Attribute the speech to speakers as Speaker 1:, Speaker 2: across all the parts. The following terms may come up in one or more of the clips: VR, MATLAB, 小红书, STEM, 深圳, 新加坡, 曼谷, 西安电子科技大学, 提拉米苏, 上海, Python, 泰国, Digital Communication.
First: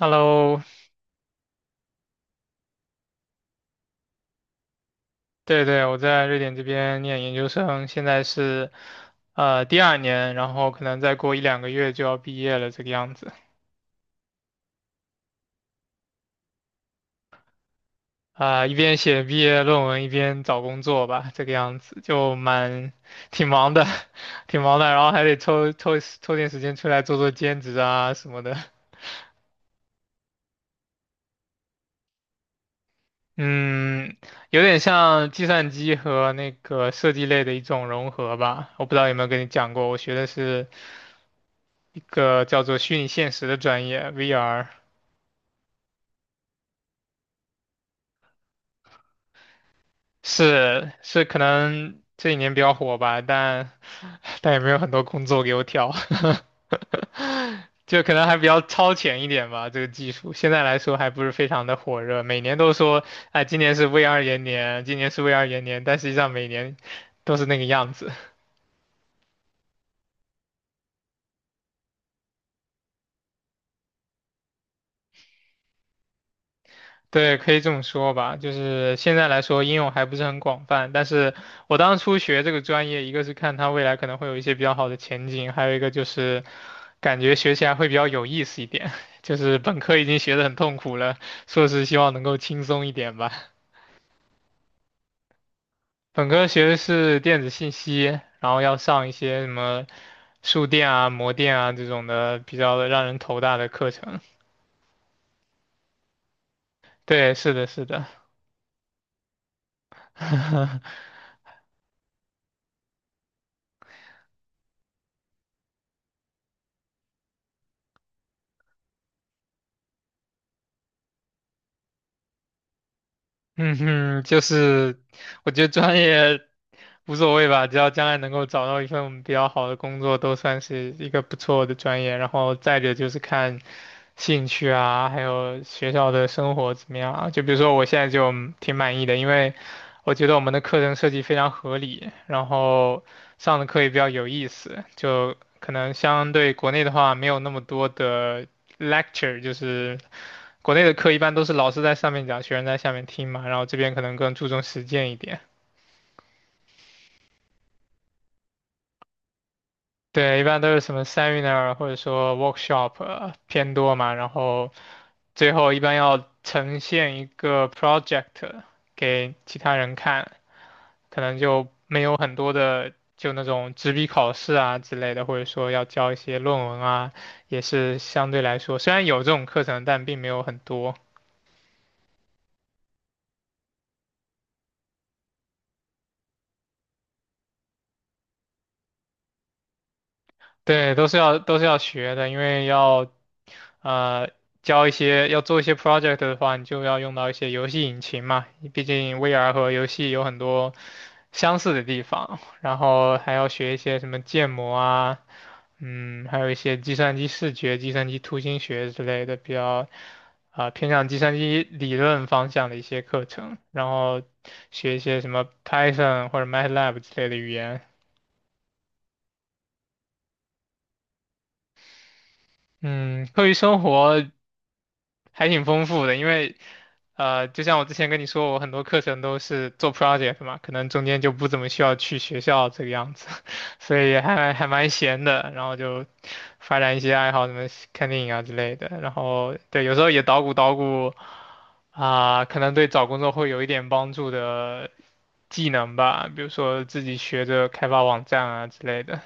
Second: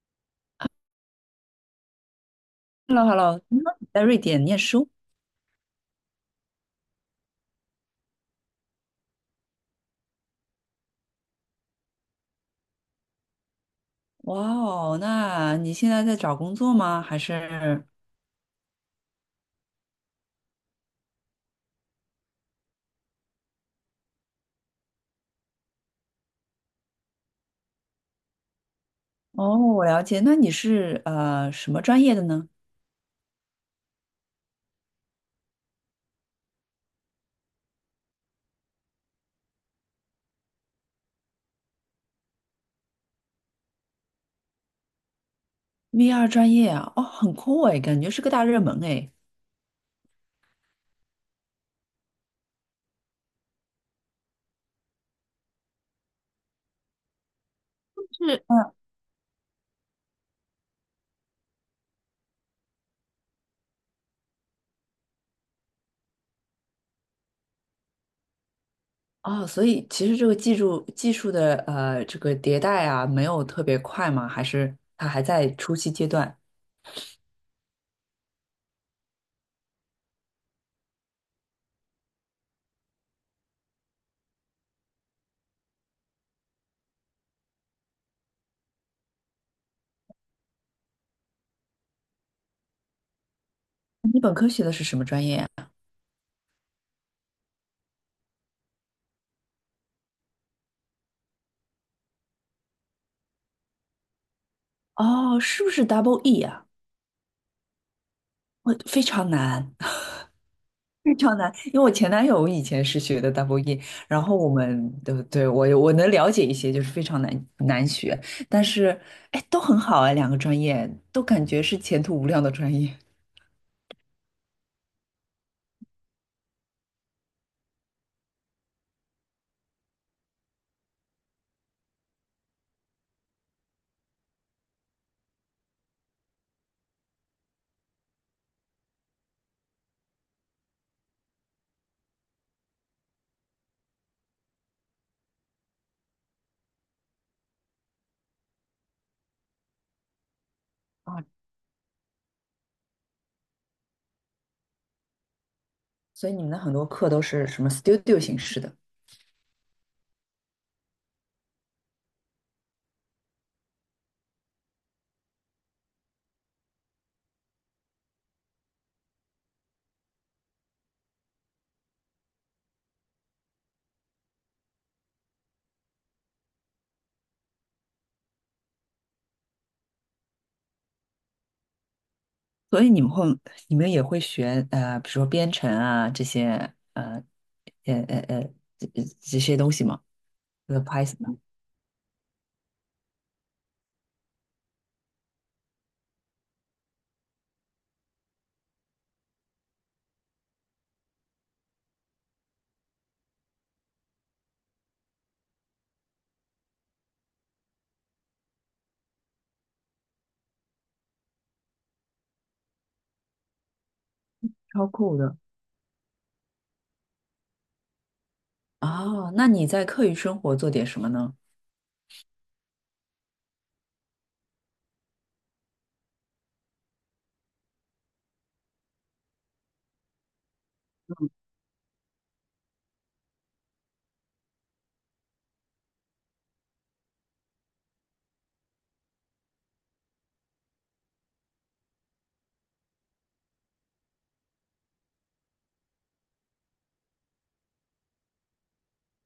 Speaker 1: Hello，
Speaker 2: Hello,Hello,听说你在瑞典念书。
Speaker 1: 对对，我在瑞典这边念研究生，现在是第 2 年，然后可能再过1 2 个月就要毕业了，这个样子。
Speaker 2: 哇哦，那你现在在找工作吗？还是？
Speaker 1: 啊、一边写毕业论文，一边找工作吧，这个样子就挺忙的，挺忙的，然后还得抽点时间出来做做兼职啊什么的。
Speaker 2: 哦，我了解。那你是什么专业的呢
Speaker 1: 嗯，有点像计算机和那个设计类的一种融合吧，我不知道有没有跟你讲过，我学的是。一个叫做虚拟现实的专业，VR
Speaker 2: ？VR 专业啊，哦，很酷哎，感觉是个大热门哎。
Speaker 1: 是可能这几年比较火吧，但 但也没有很多工作给我挑，就可能还
Speaker 2: 是，
Speaker 1: 比较
Speaker 2: 嗯。
Speaker 1: 超前一点吧。这个技术现在来说还不是非常的火热，每年都说哎，今年是 VR 元年，今年是 VR 元年，但实际上每年都是那个样子。
Speaker 2: 哦，所以其实这个技术的这个迭代啊，没有特别快吗？还是它还在初期阶段？
Speaker 1: 对，可以这么说吧。就是现在来说，应用还不是很广泛。但是我当初学这个专业，一个是看它未来可能会有一些比较好的前景，还有一个就是感觉学起来会比较有意思一点。就是本科已经学得很痛苦了，硕士希望能够轻松一点吧。
Speaker 2: 你本科学的是什么专业啊？
Speaker 1: 本科学的是电子信息，然后要上一些什么数电啊、模电啊这种的比较让人头大的课程。
Speaker 2: 哦，是不是 Double E 啊？
Speaker 1: 对，是的，是的。
Speaker 2: 我非常难。非常难，因为我前男友以前是学的 double E，然后我们对我能了解一些，就是非常难学，但是哎都很好哎，两个专业都感觉是前途无量的专业。
Speaker 1: 嗯哼，就是我觉得专业无所谓吧，只要将来能够找到一份比较好的工作，都算是一个不错的专业。然后再者就是看兴趣啊，还有学校的生活怎么样啊。就比如说我现在就挺满意的，因为我觉得我们的课程设计非常合理，然后上的课也比较有意思，就可能相对国内的话没有那么多的 lecture，就是。国内的课一
Speaker 2: 啊，
Speaker 1: 般都是老师在上面讲，学生在下面听嘛，然后这边可能更注重实践一点。
Speaker 2: 所以你们的很多课都是什么 studio 形式的。
Speaker 1: 对，一般都是什么 seminar 或者说 workshop 偏多嘛，然后最后一般要呈现一个 project 给其他人看，可能就没有很多的就那种纸笔考试啊之类的，或者说要交一些论文啊，也是相对来说虽然有这种课程，但并没有很多。
Speaker 2: 所以你们会，你们也会学比如说编程啊这些呃呃呃这这些东西吗？e
Speaker 1: 对，都是要
Speaker 2: Python
Speaker 1: 都是要学的，因为要呃教一些要做一些 project 的话，你就要用到一些游戏引擎嘛，毕竟 VR 和游戏有很多相似的地方，然后还要学一些什么建模啊，嗯，还有一些计算机视觉、计算机图形学之类的比较。啊、偏向计算机理论方向的一些课程，然后
Speaker 2: 超
Speaker 1: 学一
Speaker 2: 酷
Speaker 1: 些什
Speaker 2: 的。
Speaker 1: 么 Python 或者 MATLAB 之类的语言。
Speaker 2: 哦，那你在课余生活做点什么呢？
Speaker 1: 嗯，课余生活。还挺丰富的，因为就像我之前跟你说，我很多课程都是做 project 嘛，可能中间就不怎么需要去学校这个样子，所以还蛮闲的，然后就发展一些爱好，什么看电影啊之类的，然后对，有时候也捣鼓捣鼓啊，可能对找工作会有一点帮助的技能吧，比如说自己学着开发网站啊之类的，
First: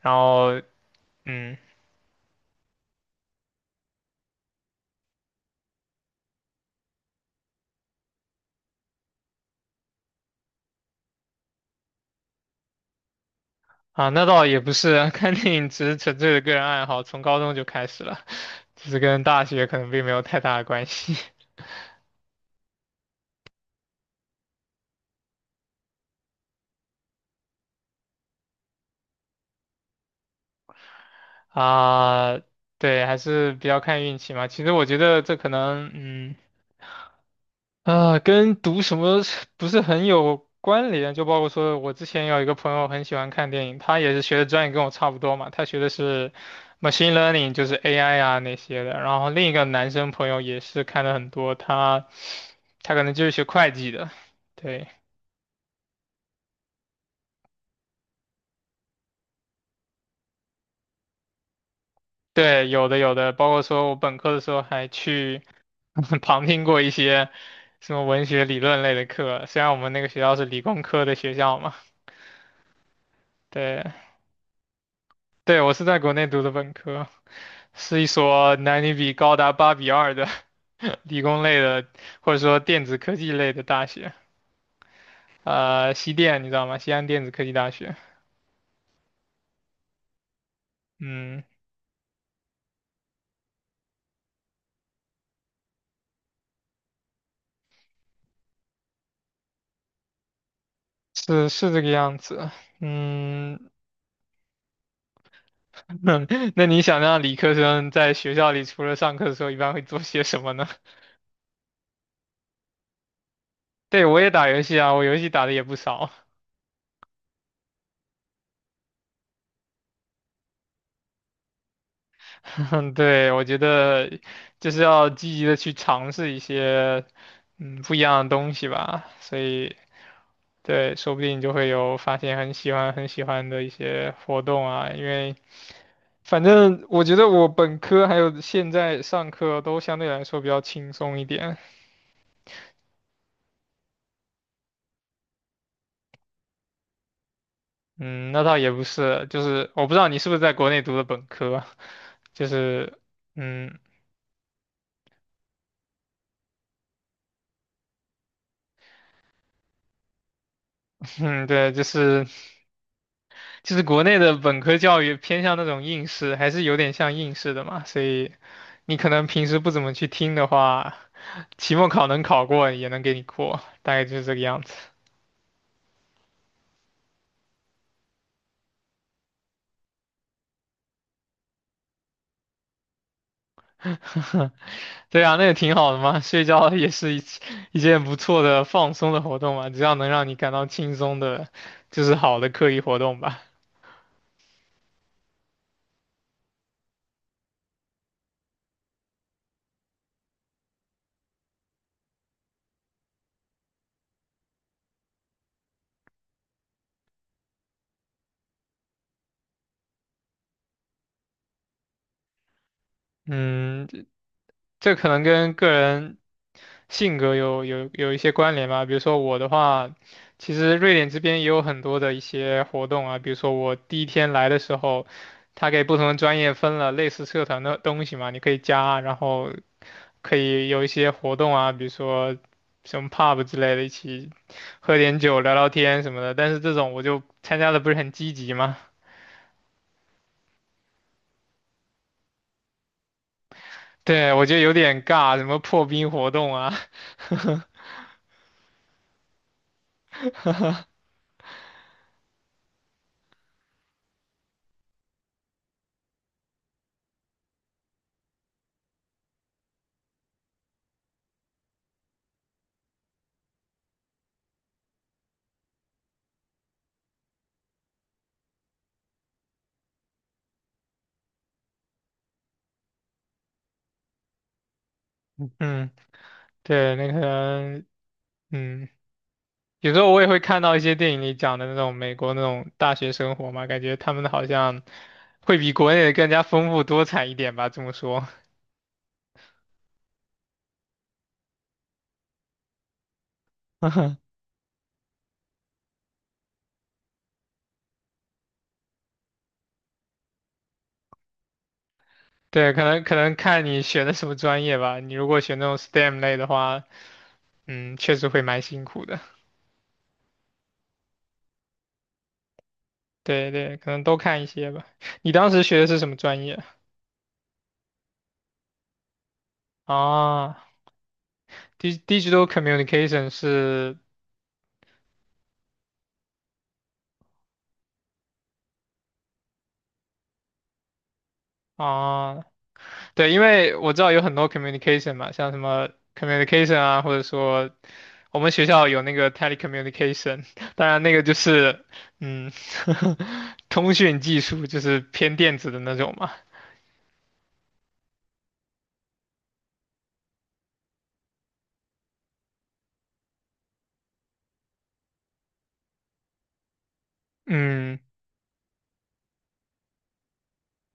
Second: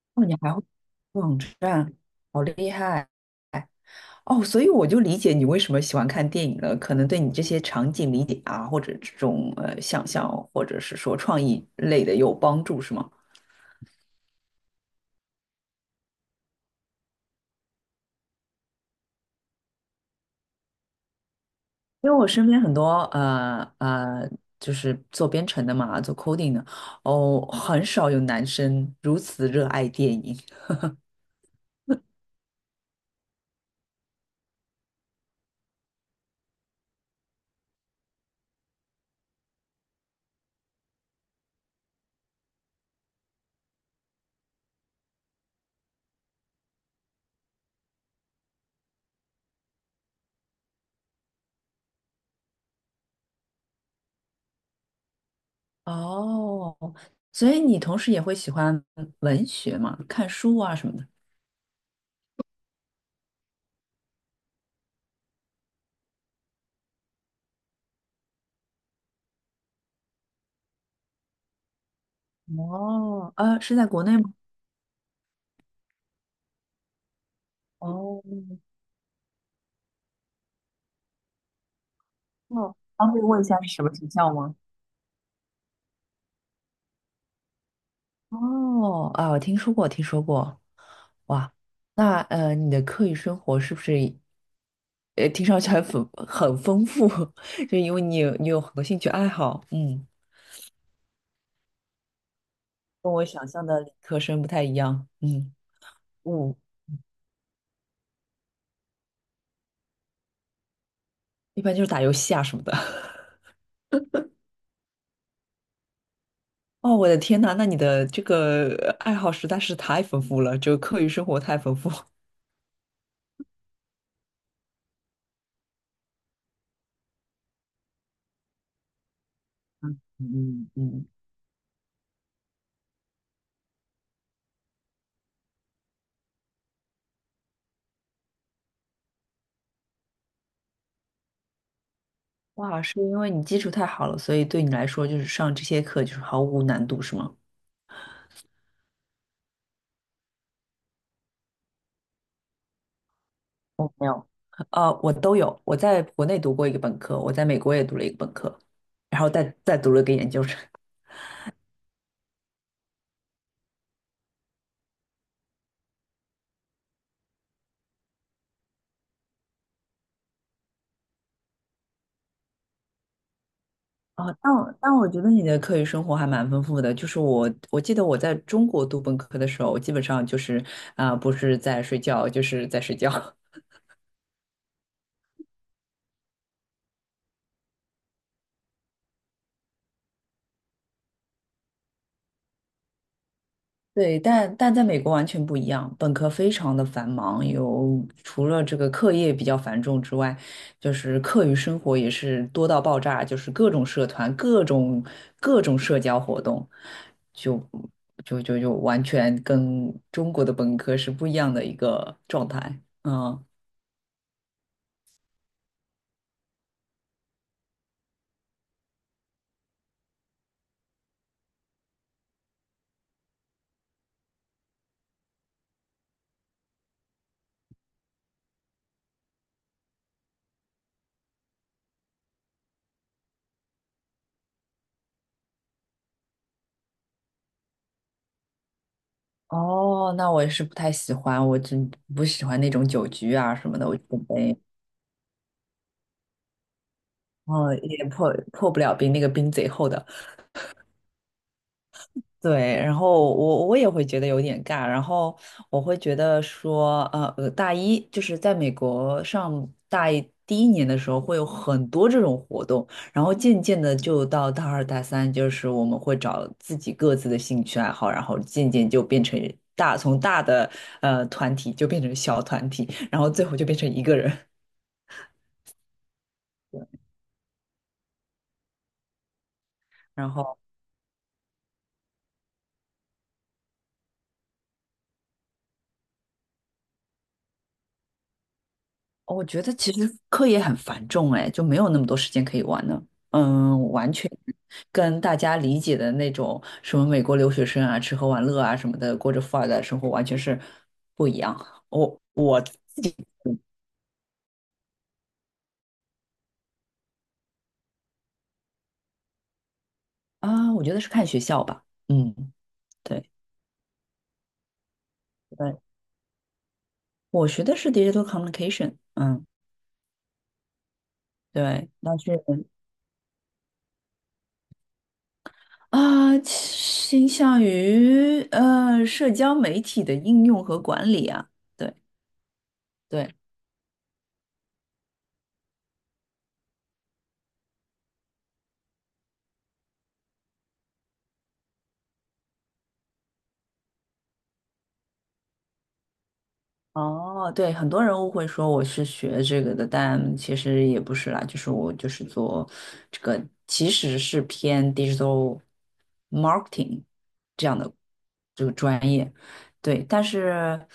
Speaker 1: 然
Speaker 2: 哦，你还
Speaker 1: 后
Speaker 2: 会网
Speaker 1: 嗯。
Speaker 2: 站，好厉害。哦，所以我就理解你为什么喜欢看电影了，可能对你这些场景理解啊，或者这种想象，或者是说创意类的有帮助，是吗？
Speaker 1: 啊，那倒也不是啊，看电影只是纯粹的个人爱好，从高中就开始了，只是跟大学可能并没有太大的关系
Speaker 2: 因为我身边很多呃呃，就是做编程的嘛，做 coding 的。哦，很少有男生如此热爱电影。
Speaker 1: 啊。对，还是比较看运气嘛。其实我觉得这可能，嗯，啊，跟读什么不是很有关联。就包括说我之前有一个朋友很喜欢看电影，他也是学的专业跟我差不多嘛，他学的是 machine learning，就是 AI 啊那些的。然后另一个男生朋友也是看的很多，他可能就是学会计的，对。
Speaker 2: 哦，所以你同时也会喜欢文学嘛，看书啊什么的。
Speaker 1: 对，有的有的，包括说我本科的时候还去 旁听过一些什么文学理论类的课，虽然我们那个学校是理工科的学校嘛。
Speaker 2: 哦，呃，是
Speaker 1: 对，
Speaker 2: 在国内吗？
Speaker 1: 对，我是在国内读的本科，是一
Speaker 2: 哦。
Speaker 1: 所男女比高达8 比 2的 理工类的，或者说
Speaker 2: 哦，
Speaker 1: 电子
Speaker 2: 方
Speaker 1: 科
Speaker 2: 便
Speaker 1: 技
Speaker 2: 问一
Speaker 1: 类
Speaker 2: 下
Speaker 1: 的
Speaker 2: 是什
Speaker 1: 大
Speaker 2: 么学
Speaker 1: 学。
Speaker 2: 校吗？
Speaker 1: 呃，西电你知道吗？西安电子科技大学。
Speaker 2: 哦，啊，我听说过，听说过。
Speaker 1: 嗯，
Speaker 2: 哇，那呃，你的课余生活是不是，呃，听上去还很丰富。就因为你有很多兴趣爱好，嗯。
Speaker 1: 是是这个样子。
Speaker 2: 跟我想
Speaker 1: 嗯，
Speaker 2: 象的理科生不太一样，嗯嗯。我
Speaker 1: 那你想让理科生在学校里除了上课的时候，一般会做些什么呢？
Speaker 2: 一般就是打游戏啊什么的。
Speaker 1: 对，我也打游戏啊，我游戏打的也不少。
Speaker 2: 哦，我的天呐，那你的这个爱好实在是太丰富了，就课余生活太丰富。
Speaker 1: 对，我觉得就是要积极的去尝试一些不一样的东西吧，所以
Speaker 2: 嗯嗯
Speaker 1: 对，
Speaker 2: 嗯。
Speaker 1: 说不定就会有发现很喜欢的一些活动啊。因为反正我觉得我本科还有现在上课都相对来说比较轻松一点。
Speaker 2: 哇，是因为你基础太好了，所以对你来说就是上这些课就是毫无难度，是吗？
Speaker 1: 嗯，那倒也不是，就是我不知道你是不是在国内读的本科，就是嗯
Speaker 2: 呃，我都有，我在国内读过一个本科，我在美国也读了一个本科，然后再读了个研究生。
Speaker 1: 嗯，对，就是。就是国内的本科教育偏向那种应试，还是有点像应试的嘛，所以你可能平时不怎么去听的话，期末考能考过也能给你过，大概就是这
Speaker 2: 哦，
Speaker 1: 个
Speaker 2: 但
Speaker 1: 样子。
Speaker 2: 我但我觉得你的课余生活还蛮丰富的。就是我记得我在中国读本科的时候，基本上就是啊、不是在睡觉，就是在睡觉。
Speaker 1: 对啊，那也挺好的嘛，睡觉也是一件不错的放松的活动嘛，只要能让你感到轻松的，就是好的课余活动吧。
Speaker 2: 对，但在美国完全不一样，本科非常的繁忙，有除了这个课业比较繁重之外，就是课余生活也是多到爆炸，就是各种社团、各种社交活动，就就完全跟中国的本科是不一样的一个状态。嗯。
Speaker 1: 嗯，这可能跟个人性格有一些关联吧。比如说我的话，其实瑞典这边也有很多的一些活动啊。比如说我第 1 天来的时候，他给不同的专业分了类似社团的东西嘛，你可以加，然后可以有一些活动啊，比如说什么 pub 之类的，一起喝点酒、聊聊天什么的。但是这种我就参加的不是很积极嘛，
Speaker 2: 哦，那我也是不太喜欢，我真不喜欢那种酒局啊什么的，我就准
Speaker 1: 对，我觉
Speaker 2: 备，
Speaker 1: 得有点尬，什么破冰活动啊，
Speaker 2: 嗯，也破不了冰，那个冰贼厚的。对，然后我也会觉得有点尬，然后我会觉得说，大一就是在美国上大一第一年的时候会有很多这种活动，然后渐渐的就到大二大三，就是我们会找自己各自的兴趣爱好，然后渐渐就变成大，从大的团体就变成小团体，然后最后就变成一个人。
Speaker 1: 嗯。对，那可能，嗯，有 时候我也
Speaker 2: 然
Speaker 1: 会
Speaker 2: 后
Speaker 1: 看到一些电影里讲的那种美国那种大学生活嘛，感觉他们好像会比国内的更加丰富多彩一点吧，这么说。
Speaker 2: 我觉得其实课业很繁重，哎，就没有那么多时间可以玩呢。嗯，完全 跟大家理解的那种什么美国留学生啊，吃喝玩乐啊什么的，过着富二代的生活，完全是不一样。我
Speaker 1: 对，
Speaker 2: 自
Speaker 1: 可能可
Speaker 2: 己
Speaker 1: 能看你选的什么专业吧。你如果选那种 STEM 类的话，嗯，确实会蛮辛苦的。
Speaker 2: 啊，我觉得是看学校吧。嗯，对
Speaker 1: 对对，可能都看一些吧。你当时
Speaker 2: 对，
Speaker 1: 学的是什么专业
Speaker 2: 我学的是 digital communication。嗯，
Speaker 1: 啊
Speaker 2: 对，那是
Speaker 1: Digital Communication 是
Speaker 2: 啊，倾向于社交媒体的应用和管理啊。对
Speaker 1: 啊，对，
Speaker 2: 对。
Speaker 1: 因为我知道有很多 communication 嘛，像什么 communication 啊，或者说我们学校有那个 telecommunication，当然那个就是嗯，通讯技术就是偏电子的那种嘛。
Speaker 2: 哦，对，很多人误会说我是学这个的，但其实也不是啦，就是我就是做这个，其实是偏 digital marketing 这样的
Speaker 1: 嗯，
Speaker 2: 这个专业。对，但是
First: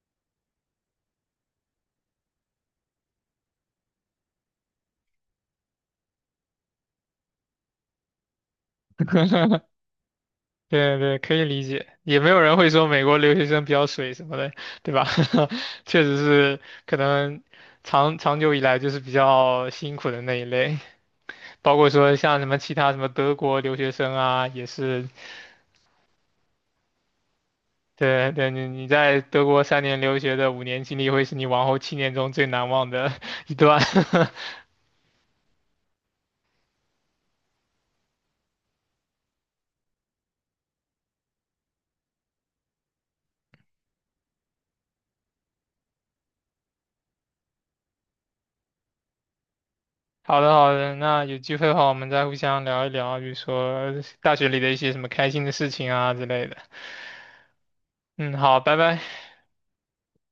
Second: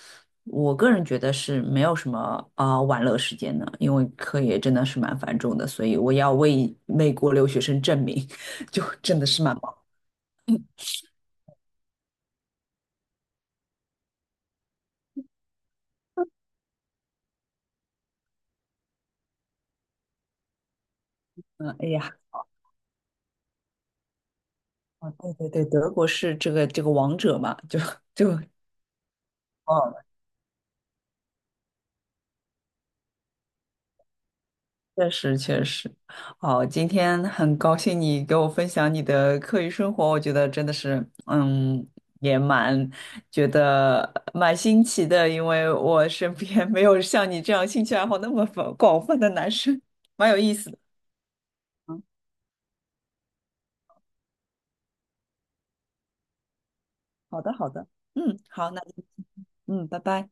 Speaker 2: 我个人觉得是没有什么啊、玩乐时间的，因为课业真的是蛮繁重的，所以我要为美国留学生证明，就真的是蛮忙。
Speaker 1: 对对，可以理解，也没有人会说美国留学生比较水什么的，对吧？确实是可能长长久以来就是比较辛苦的那一类，包
Speaker 2: 嗯，
Speaker 1: 括
Speaker 2: 哎
Speaker 1: 说
Speaker 2: 呀，
Speaker 1: 像什么其他什么德国留学生啊，也是
Speaker 2: 对对对，德国是这个王者嘛，就
Speaker 1: 对
Speaker 2: 就。
Speaker 1: 对，你你在德国3 年
Speaker 2: 哦。
Speaker 1: 留学的5 年经历，会是你往后7 年中最难忘的 一段。
Speaker 2: 确实确实。哦，今天很高兴你给我分享你的课余生活，我觉得真的是，嗯，也蛮觉得蛮新奇的，因为我身边 没有像你这样兴趣爱好那么广泛的男生，蛮有
Speaker 1: 好的
Speaker 2: 意思
Speaker 1: 好
Speaker 2: 的。
Speaker 1: 的，那有机会的话，我
Speaker 2: 嗯，
Speaker 1: 们再互相聊一聊，比如说大学里的一些什么开心的事情啊之类的。
Speaker 2: 好的好的，
Speaker 1: 嗯，
Speaker 2: 嗯，
Speaker 1: 好，
Speaker 2: 好，
Speaker 1: 拜
Speaker 2: 那就
Speaker 1: 拜。
Speaker 2: 嗯，拜拜。